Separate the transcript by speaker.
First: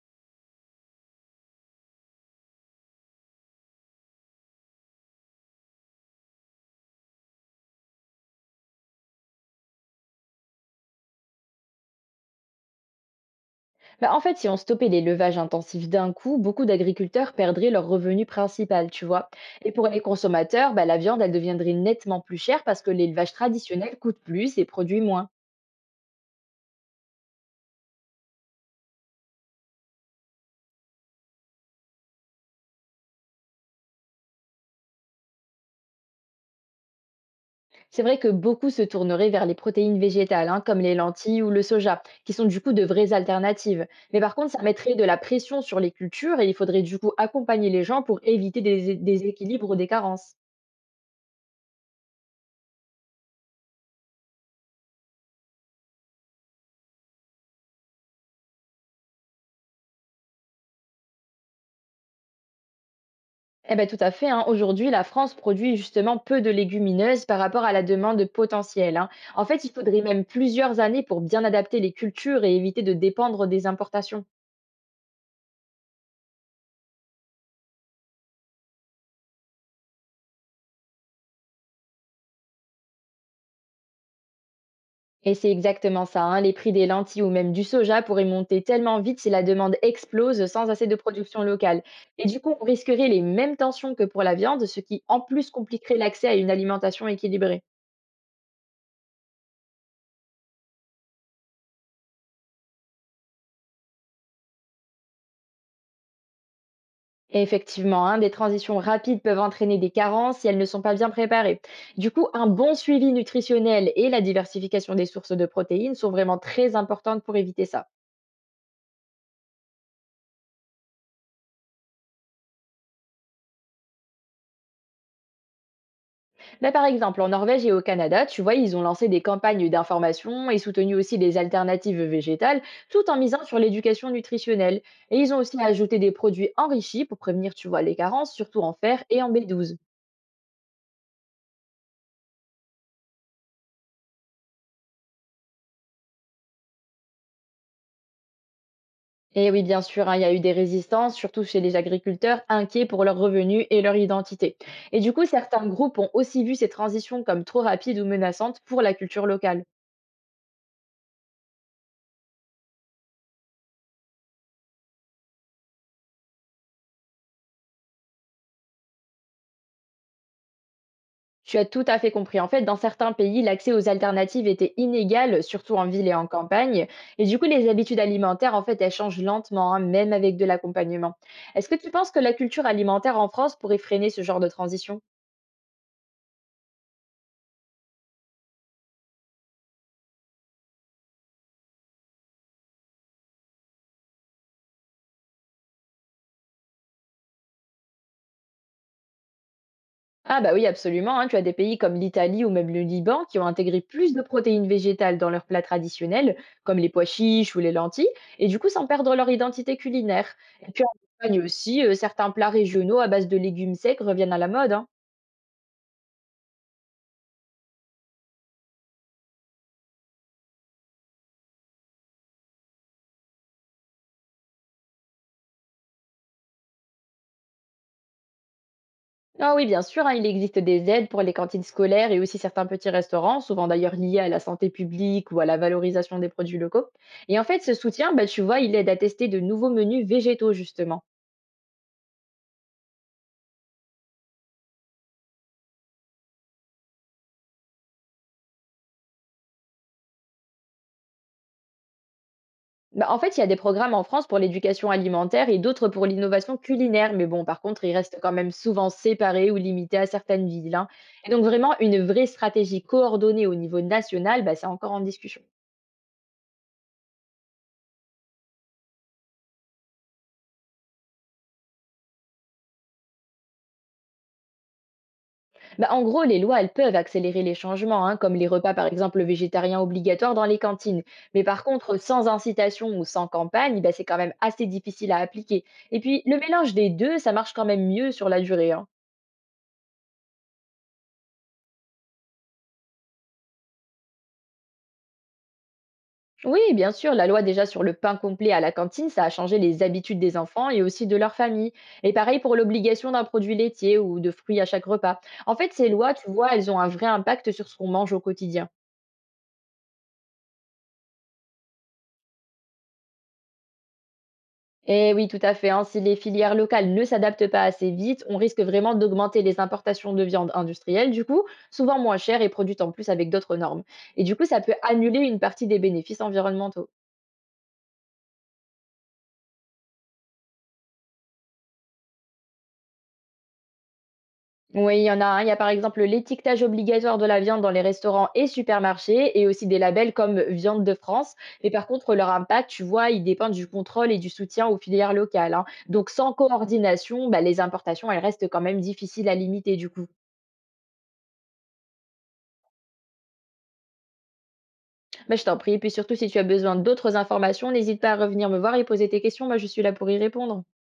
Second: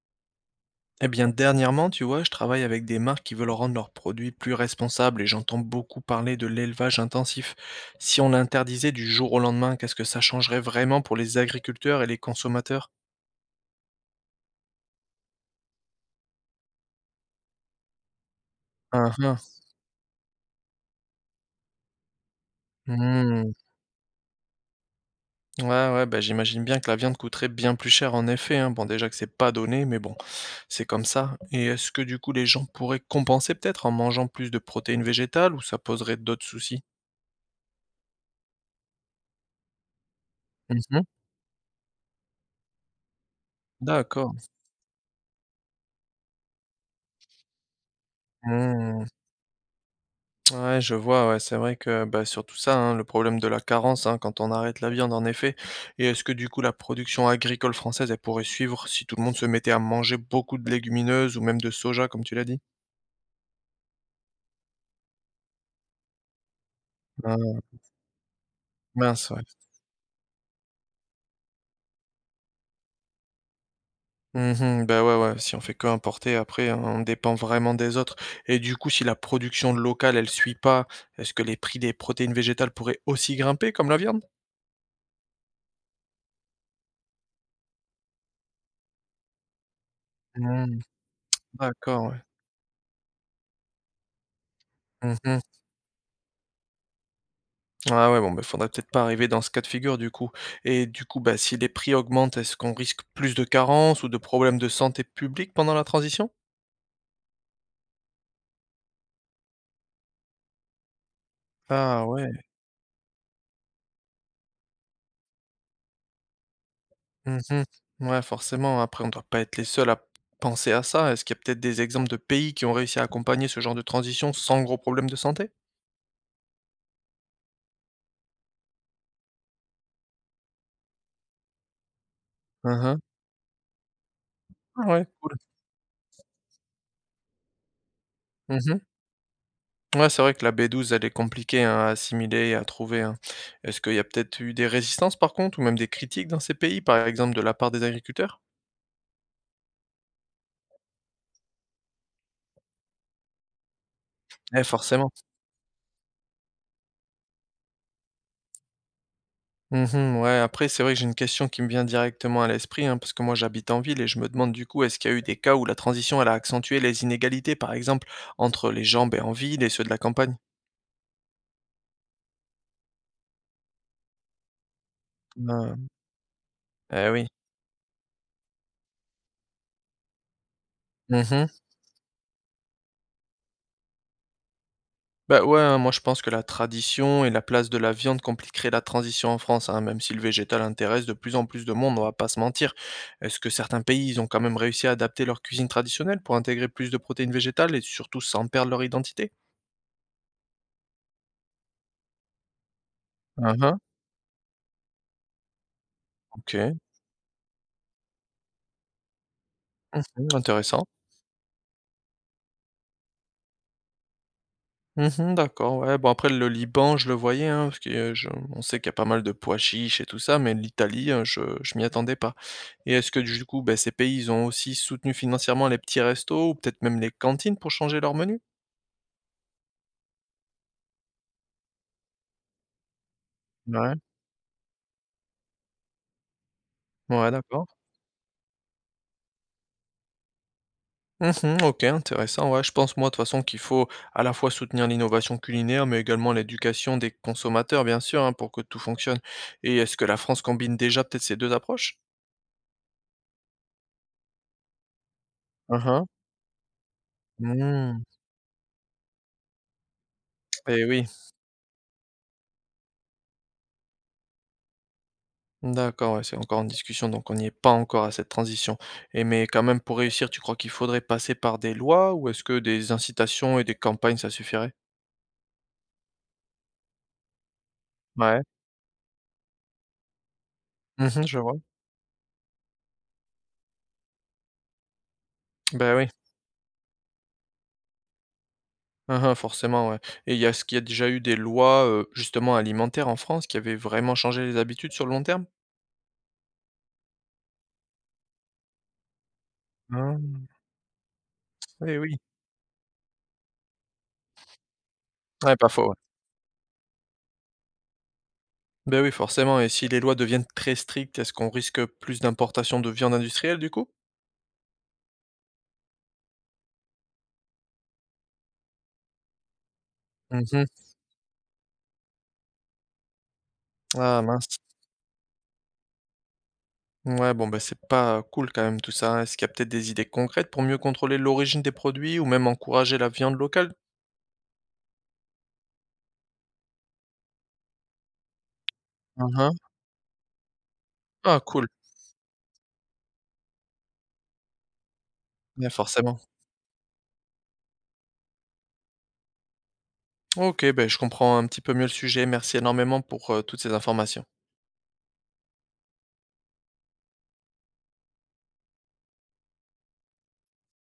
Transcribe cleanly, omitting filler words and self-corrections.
Speaker 1: Eh bien, dernièrement, tu vois, je travaille avec des marques qui veulent rendre leurs produits plus responsables et j'entends beaucoup parler de l'élevage intensif. Si on l'interdisait du jour au lendemain, qu'est-ce que ça changerait vraiment pour les agriculteurs et les consommateurs?
Speaker 2: Bah, en fait, si on stoppait les levages intensifs d'un coup, beaucoup d'agriculteurs perdraient leur revenu principal, tu
Speaker 1: Ah
Speaker 2: vois.
Speaker 1: ah.
Speaker 2: Et pour les consommateurs, bah, la viande, elle deviendrait nettement plus chère parce que l'élevage
Speaker 1: Hmm.
Speaker 2: traditionnel coûte plus et produit moins.
Speaker 1: Ouais, ouais, bah, j'imagine bien que la viande coûterait bien plus cher en effet, hein. Bon, déjà que c'est pas donné, mais bon, c'est comme ça. Et est-ce que du coup les gens pourraient compenser peut-être en mangeant plus de protéines végétales ou ça poserait d'autres soucis?
Speaker 2: C'est vrai que beaucoup se tourneraient vers les protéines végétales, hein, comme les
Speaker 1: Mhm.
Speaker 2: lentilles ou le soja, qui sont du coup de vraies alternatives. Mais par
Speaker 1: D'accord.
Speaker 2: contre, ça mettrait de la pression sur les cultures et il faudrait du coup accompagner les gens pour éviter des
Speaker 1: Mmh.
Speaker 2: des équilibres ou des carences.
Speaker 1: Ouais, je vois, ouais, c'est vrai que bah, surtout ça, hein, le problème de la carence hein, quand on arrête la viande, en effet. Et est-ce que du coup la production agricole française, elle pourrait suivre si tout le monde se mettait à manger beaucoup de légumineuses ou même de soja, comme tu l'as dit?
Speaker 2: Eh ben tout à fait, hein. Aujourd'hui, la France produit justement peu de légumineuses par
Speaker 1: Ah,
Speaker 2: rapport à la demande potentielle, hein.
Speaker 1: mince, ouais.
Speaker 2: En fait, il faudrait même plusieurs années pour bien adapter les cultures et éviter de dépendre des importations.
Speaker 1: Mhm, bah ouais, ouais, si on fait que importer, après, hein, on dépend vraiment des autres. Et du coup, si la production locale, elle suit pas, est-ce que les prix des protéines végétales pourraient aussi grimper comme la viande?
Speaker 2: Et c'est exactement ça, hein. Les prix des lentilles ou même du soja pourraient monter tellement vite si la demande explose sans
Speaker 1: Hmm,
Speaker 2: assez de production locale.
Speaker 1: d'accord, ouais.
Speaker 2: Et du coup, on risquerait les mêmes tensions que pour la viande, ce qui en
Speaker 1: Mhm.
Speaker 2: plus compliquerait l'accès à une alimentation équilibrée.
Speaker 1: Ah ouais, bon, bah, faudrait peut-être pas arriver dans ce cas de figure du coup. Et du coup, bah, si les prix augmentent, est-ce qu'on risque plus de carences ou de problèmes de santé publique pendant la transition?
Speaker 2: Et effectivement, hein, des transitions rapides peuvent entraîner des carences si elles ne sont pas bien préparées.
Speaker 1: Ah
Speaker 2: Du coup,
Speaker 1: ouais.
Speaker 2: un bon suivi nutritionnel et la diversification des sources de protéines sont vraiment très importantes pour
Speaker 1: Mhm.
Speaker 2: éviter ça.
Speaker 1: Ouais, forcément. Après, on doit pas être les seuls à penser à ça. Est-ce qu'il y a peut-être des exemples de pays qui ont réussi à accompagner ce genre de transition sans gros problème de santé?
Speaker 2: Là, par exemple, en Norvège et au Canada, tu vois, ils ont lancé des campagnes d'information et soutenu aussi des alternatives végétales,
Speaker 1: Mhm.
Speaker 2: tout en misant sur l'éducation nutritionnelle.
Speaker 1: Ah ouais,
Speaker 2: Et ils
Speaker 1: cool.
Speaker 2: ont aussi ajouté des produits enrichis pour prévenir, tu vois, les carences, surtout en
Speaker 1: Mhm.
Speaker 2: fer et en B12.
Speaker 1: Ouais, c'est vrai que la B12 elle est compliquée hein, à assimiler et à trouver, hein. Est-ce qu'il y a peut-être eu des résistances par contre, ou même des critiques dans ces pays, par exemple de la part des agriculteurs?
Speaker 2: Et oui, bien sûr, hein, il y a eu des résistances, surtout chez les agriculteurs inquiets pour leurs revenus et leur identité.
Speaker 1: Eh,
Speaker 2: Et du
Speaker 1: forcément.
Speaker 2: coup, certains groupes ont aussi vu ces transitions comme trop rapides ou menaçantes pour la culture locale.
Speaker 1: Mmh, ouais, après, c'est vrai que j'ai une question qui me vient directement à l'esprit, hein, parce que moi j'habite en ville et je me demande du coup, est-ce qu'il y a eu des cas où la transition elle a accentué les inégalités, par exemple, entre les gens, beh, en ville et ceux de la campagne?
Speaker 2: Tu as tout à fait compris. En fait, dans certains pays, l'accès aux alternatives était inégal, surtout en
Speaker 1: Hein,
Speaker 2: ville et en campagne.
Speaker 1: eh
Speaker 2: Et
Speaker 1: oui.
Speaker 2: du coup, les habitudes alimentaires, en fait, elles changent lentement, hein, même avec de l'accompagnement.
Speaker 1: Mmh.
Speaker 2: Est-ce que tu penses que la culture alimentaire en France pourrait freiner ce genre de transition?
Speaker 1: Bah, ouais, hein, moi je pense que la tradition et la place de la viande compliqueraient la transition en France, hein, même si le végétal intéresse de plus en plus de monde, on va pas se mentir. Est-ce que certains pays, ils ont quand même réussi à adapter leur cuisine traditionnelle pour intégrer plus de protéines végétales et surtout sans perdre leur identité?
Speaker 2: Ah bah oui, absolument, hein. Tu as des pays comme l'Italie ou même le Liban qui ont
Speaker 1: Ah hein,
Speaker 2: intégré plus de protéines végétales dans leurs plats traditionnels, comme
Speaker 1: OK.
Speaker 2: les pois chiches ou les lentilles, et du coup sans perdre leur identité culinaire.
Speaker 1: Mmh,
Speaker 2: Et puis
Speaker 1: intéressant.
Speaker 2: en Espagne aussi, certains plats régionaux à base de légumes secs reviennent à la mode, hein.
Speaker 1: Mmh, d'accord, ouais. Bon, après le Liban, je le voyais, hein, parce que, je on sait qu'il y a pas mal de pois chiches et tout ça, mais l'Italie, je m'y attendais pas. Et est-ce que du coup, beh, ces pays, ils ont aussi soutenu financièrement les petits restos ou peut-être même les cantines pour changer leur menu?
Speaker 2: Ah oui, bien sûr, hein, il existe des aides pour les cantines scolaires et aussi certains petits restaurants, souvent d'ailleurs
Speaker 1: Ouais,
Speaker 2: liés à la santé publique ou à la valorisation des produits locaux.
Speaker 1: ouais,
Speaker 2: Et en fait,
Speaker 1: d'accord.
Speaker 2: ce soutien, bah, tu vois, il aide à tester de nouveaux menus végétaux justement.
Speaker 1: Mmh, OK, intéressant, ouais. Je pense moi, de toute façon, qu'il faut à la fois soutenir l'innovation culinaire, mais également l'éducation des consommateurs, bien sûr, hein, pour que tout fonctionne. Et est-ce que la France combine déjà peut-être ces 2 approches?
Speaker 2: Bah, en fait, il y a des programmes en France pour l'éducation alimentaire et
Speaker 1: Hein
Speaker 2: d'autres pour
Speaker 1: hein.
Speaker 2: l'innovation culinaire, mais bon, par contre, ils
Speaker 1: Mmh,
Speaker 2: restent quand même souvent séparés ou limités à certaines villes,
Speaker 1: et
Speaker 2: hein.
Speaker 1: oui.
Speaker 2: Et donc, vraiment, une vraie stratégie coordonnée au niveau national, bah, c'est encore en discussion.
Speaker 1: D'accord, ouais, c'est encore en discussion, donc on n'y est pas encore à cette transition. Et mais quand même, pour réussir, tu crois qu'il faudrait passer par des lois ou est-ce que des incitations et des campagnes, ça suffirait?
Speaker 2: Bah, en gros, les lois, elles peuvent accélérer les changements, hein, comme
Speaker 1: Ouais.
Speaker 2: les repas, par exemple, végétariens obligatoires dans les cantines.
Speaker 1: Mmh, je
Speaker 2: Mais
Speaker 1: vois.
Speaker 2: par contre, sans incitation ou sans campagne, bah, c'est quand même assez difficile à appliquer.
Speaker 1: Ben
Speaker 2: Et
Speaker 1: oui.
Speaker 2: puis, le mélange des deux, ça marche quand même mieux sur la durée, hein.
Speaker 1: Hein, hein, forcément, ouais. Et il y a ce qu'il y a déjà eu des lois, justement alimentaires en France qui avaient vraiment changé les habitudes sur le long terme?
Speaker 2: Oui, bien sûr, la loi déjà sur le pain complet à la cantine, ça a changé les habitudes des
Speaker 1: Hein,
Speaker 2: enfants et aussi de leur famille.
Speaker 1: eh
Speaker 2: Et
Speaker 1: oui.
Speaker 2: pareil pour l'obligation d'un produit laitier ou de fruits à chaque repas. En
Speaker 1: Ouais, pas
Speaker 2: fait, ces
Speaker 1: faux, ouais.
Speaker 2: lois, tu vois, elles ont un vrai impact sur ce qu'on mange au quotidien.
Speaker 1: Beh oui, forcément, et si les lois deviennent très strictes, est-ce qu'on risque plus d'importation de viande industrielle du coup?
Speaker 2: Et oui, tout à fait, hein, si les filières locales ne s'adaptent pas assez vite, on risque vraiment d'augmenter les importations de viande
Speaker 1: Mmh.
Speaker 2: industrielle, du coup, souvent moins chères et produites en plus avec d'autres normes.
Speaker 1: Ah
Speaker 2: Et du coup,
Speaker 1: mince.
Speaker 2: ça peut annuler une partie des bénéfices environnementaux.
Speaker 1: Ouais, bon, bah, c'est pas cool quand même tout ça, hein. Est-ce qu'il y a peut-être des idées concrètes pour mieux contrôler l'origine des produits ou même encourager la viande locale?
Speaker 2: Oui, il y en a un. Il y a par exemple l'étiquetage obligatoire de la viande dans les restaurants et
Speaker 1: Hein,
Speaker 2: supermarchés et
Speaker 1: hein.
Speaker 2: aussi des labels comme Viande de France.
Speaker 1: Ah, cool,
Speaker 2: Mais par contre, leur impact, tu vois, il dépend du contrôle et du soutien aux filières locales, hein.
Speaker 1: ouais,
Speaker 2: Donc,
Speaker 1: forcément.
Speaker 2: sans coordination, bah, les importations, elles restent quand même difficiles à limiter du coup.
Speaker 1: OK, ben, je comprends un petit peu mieux le sujet. Merci énormément pour toutes ces informations.
Speaker 2: Bah, je t'en prie. Et puis surtout, si tu as besoin d'autres informations, n'hésite pas à revenir me voir et poser tes questions. Moi, je suis là pour y répondre.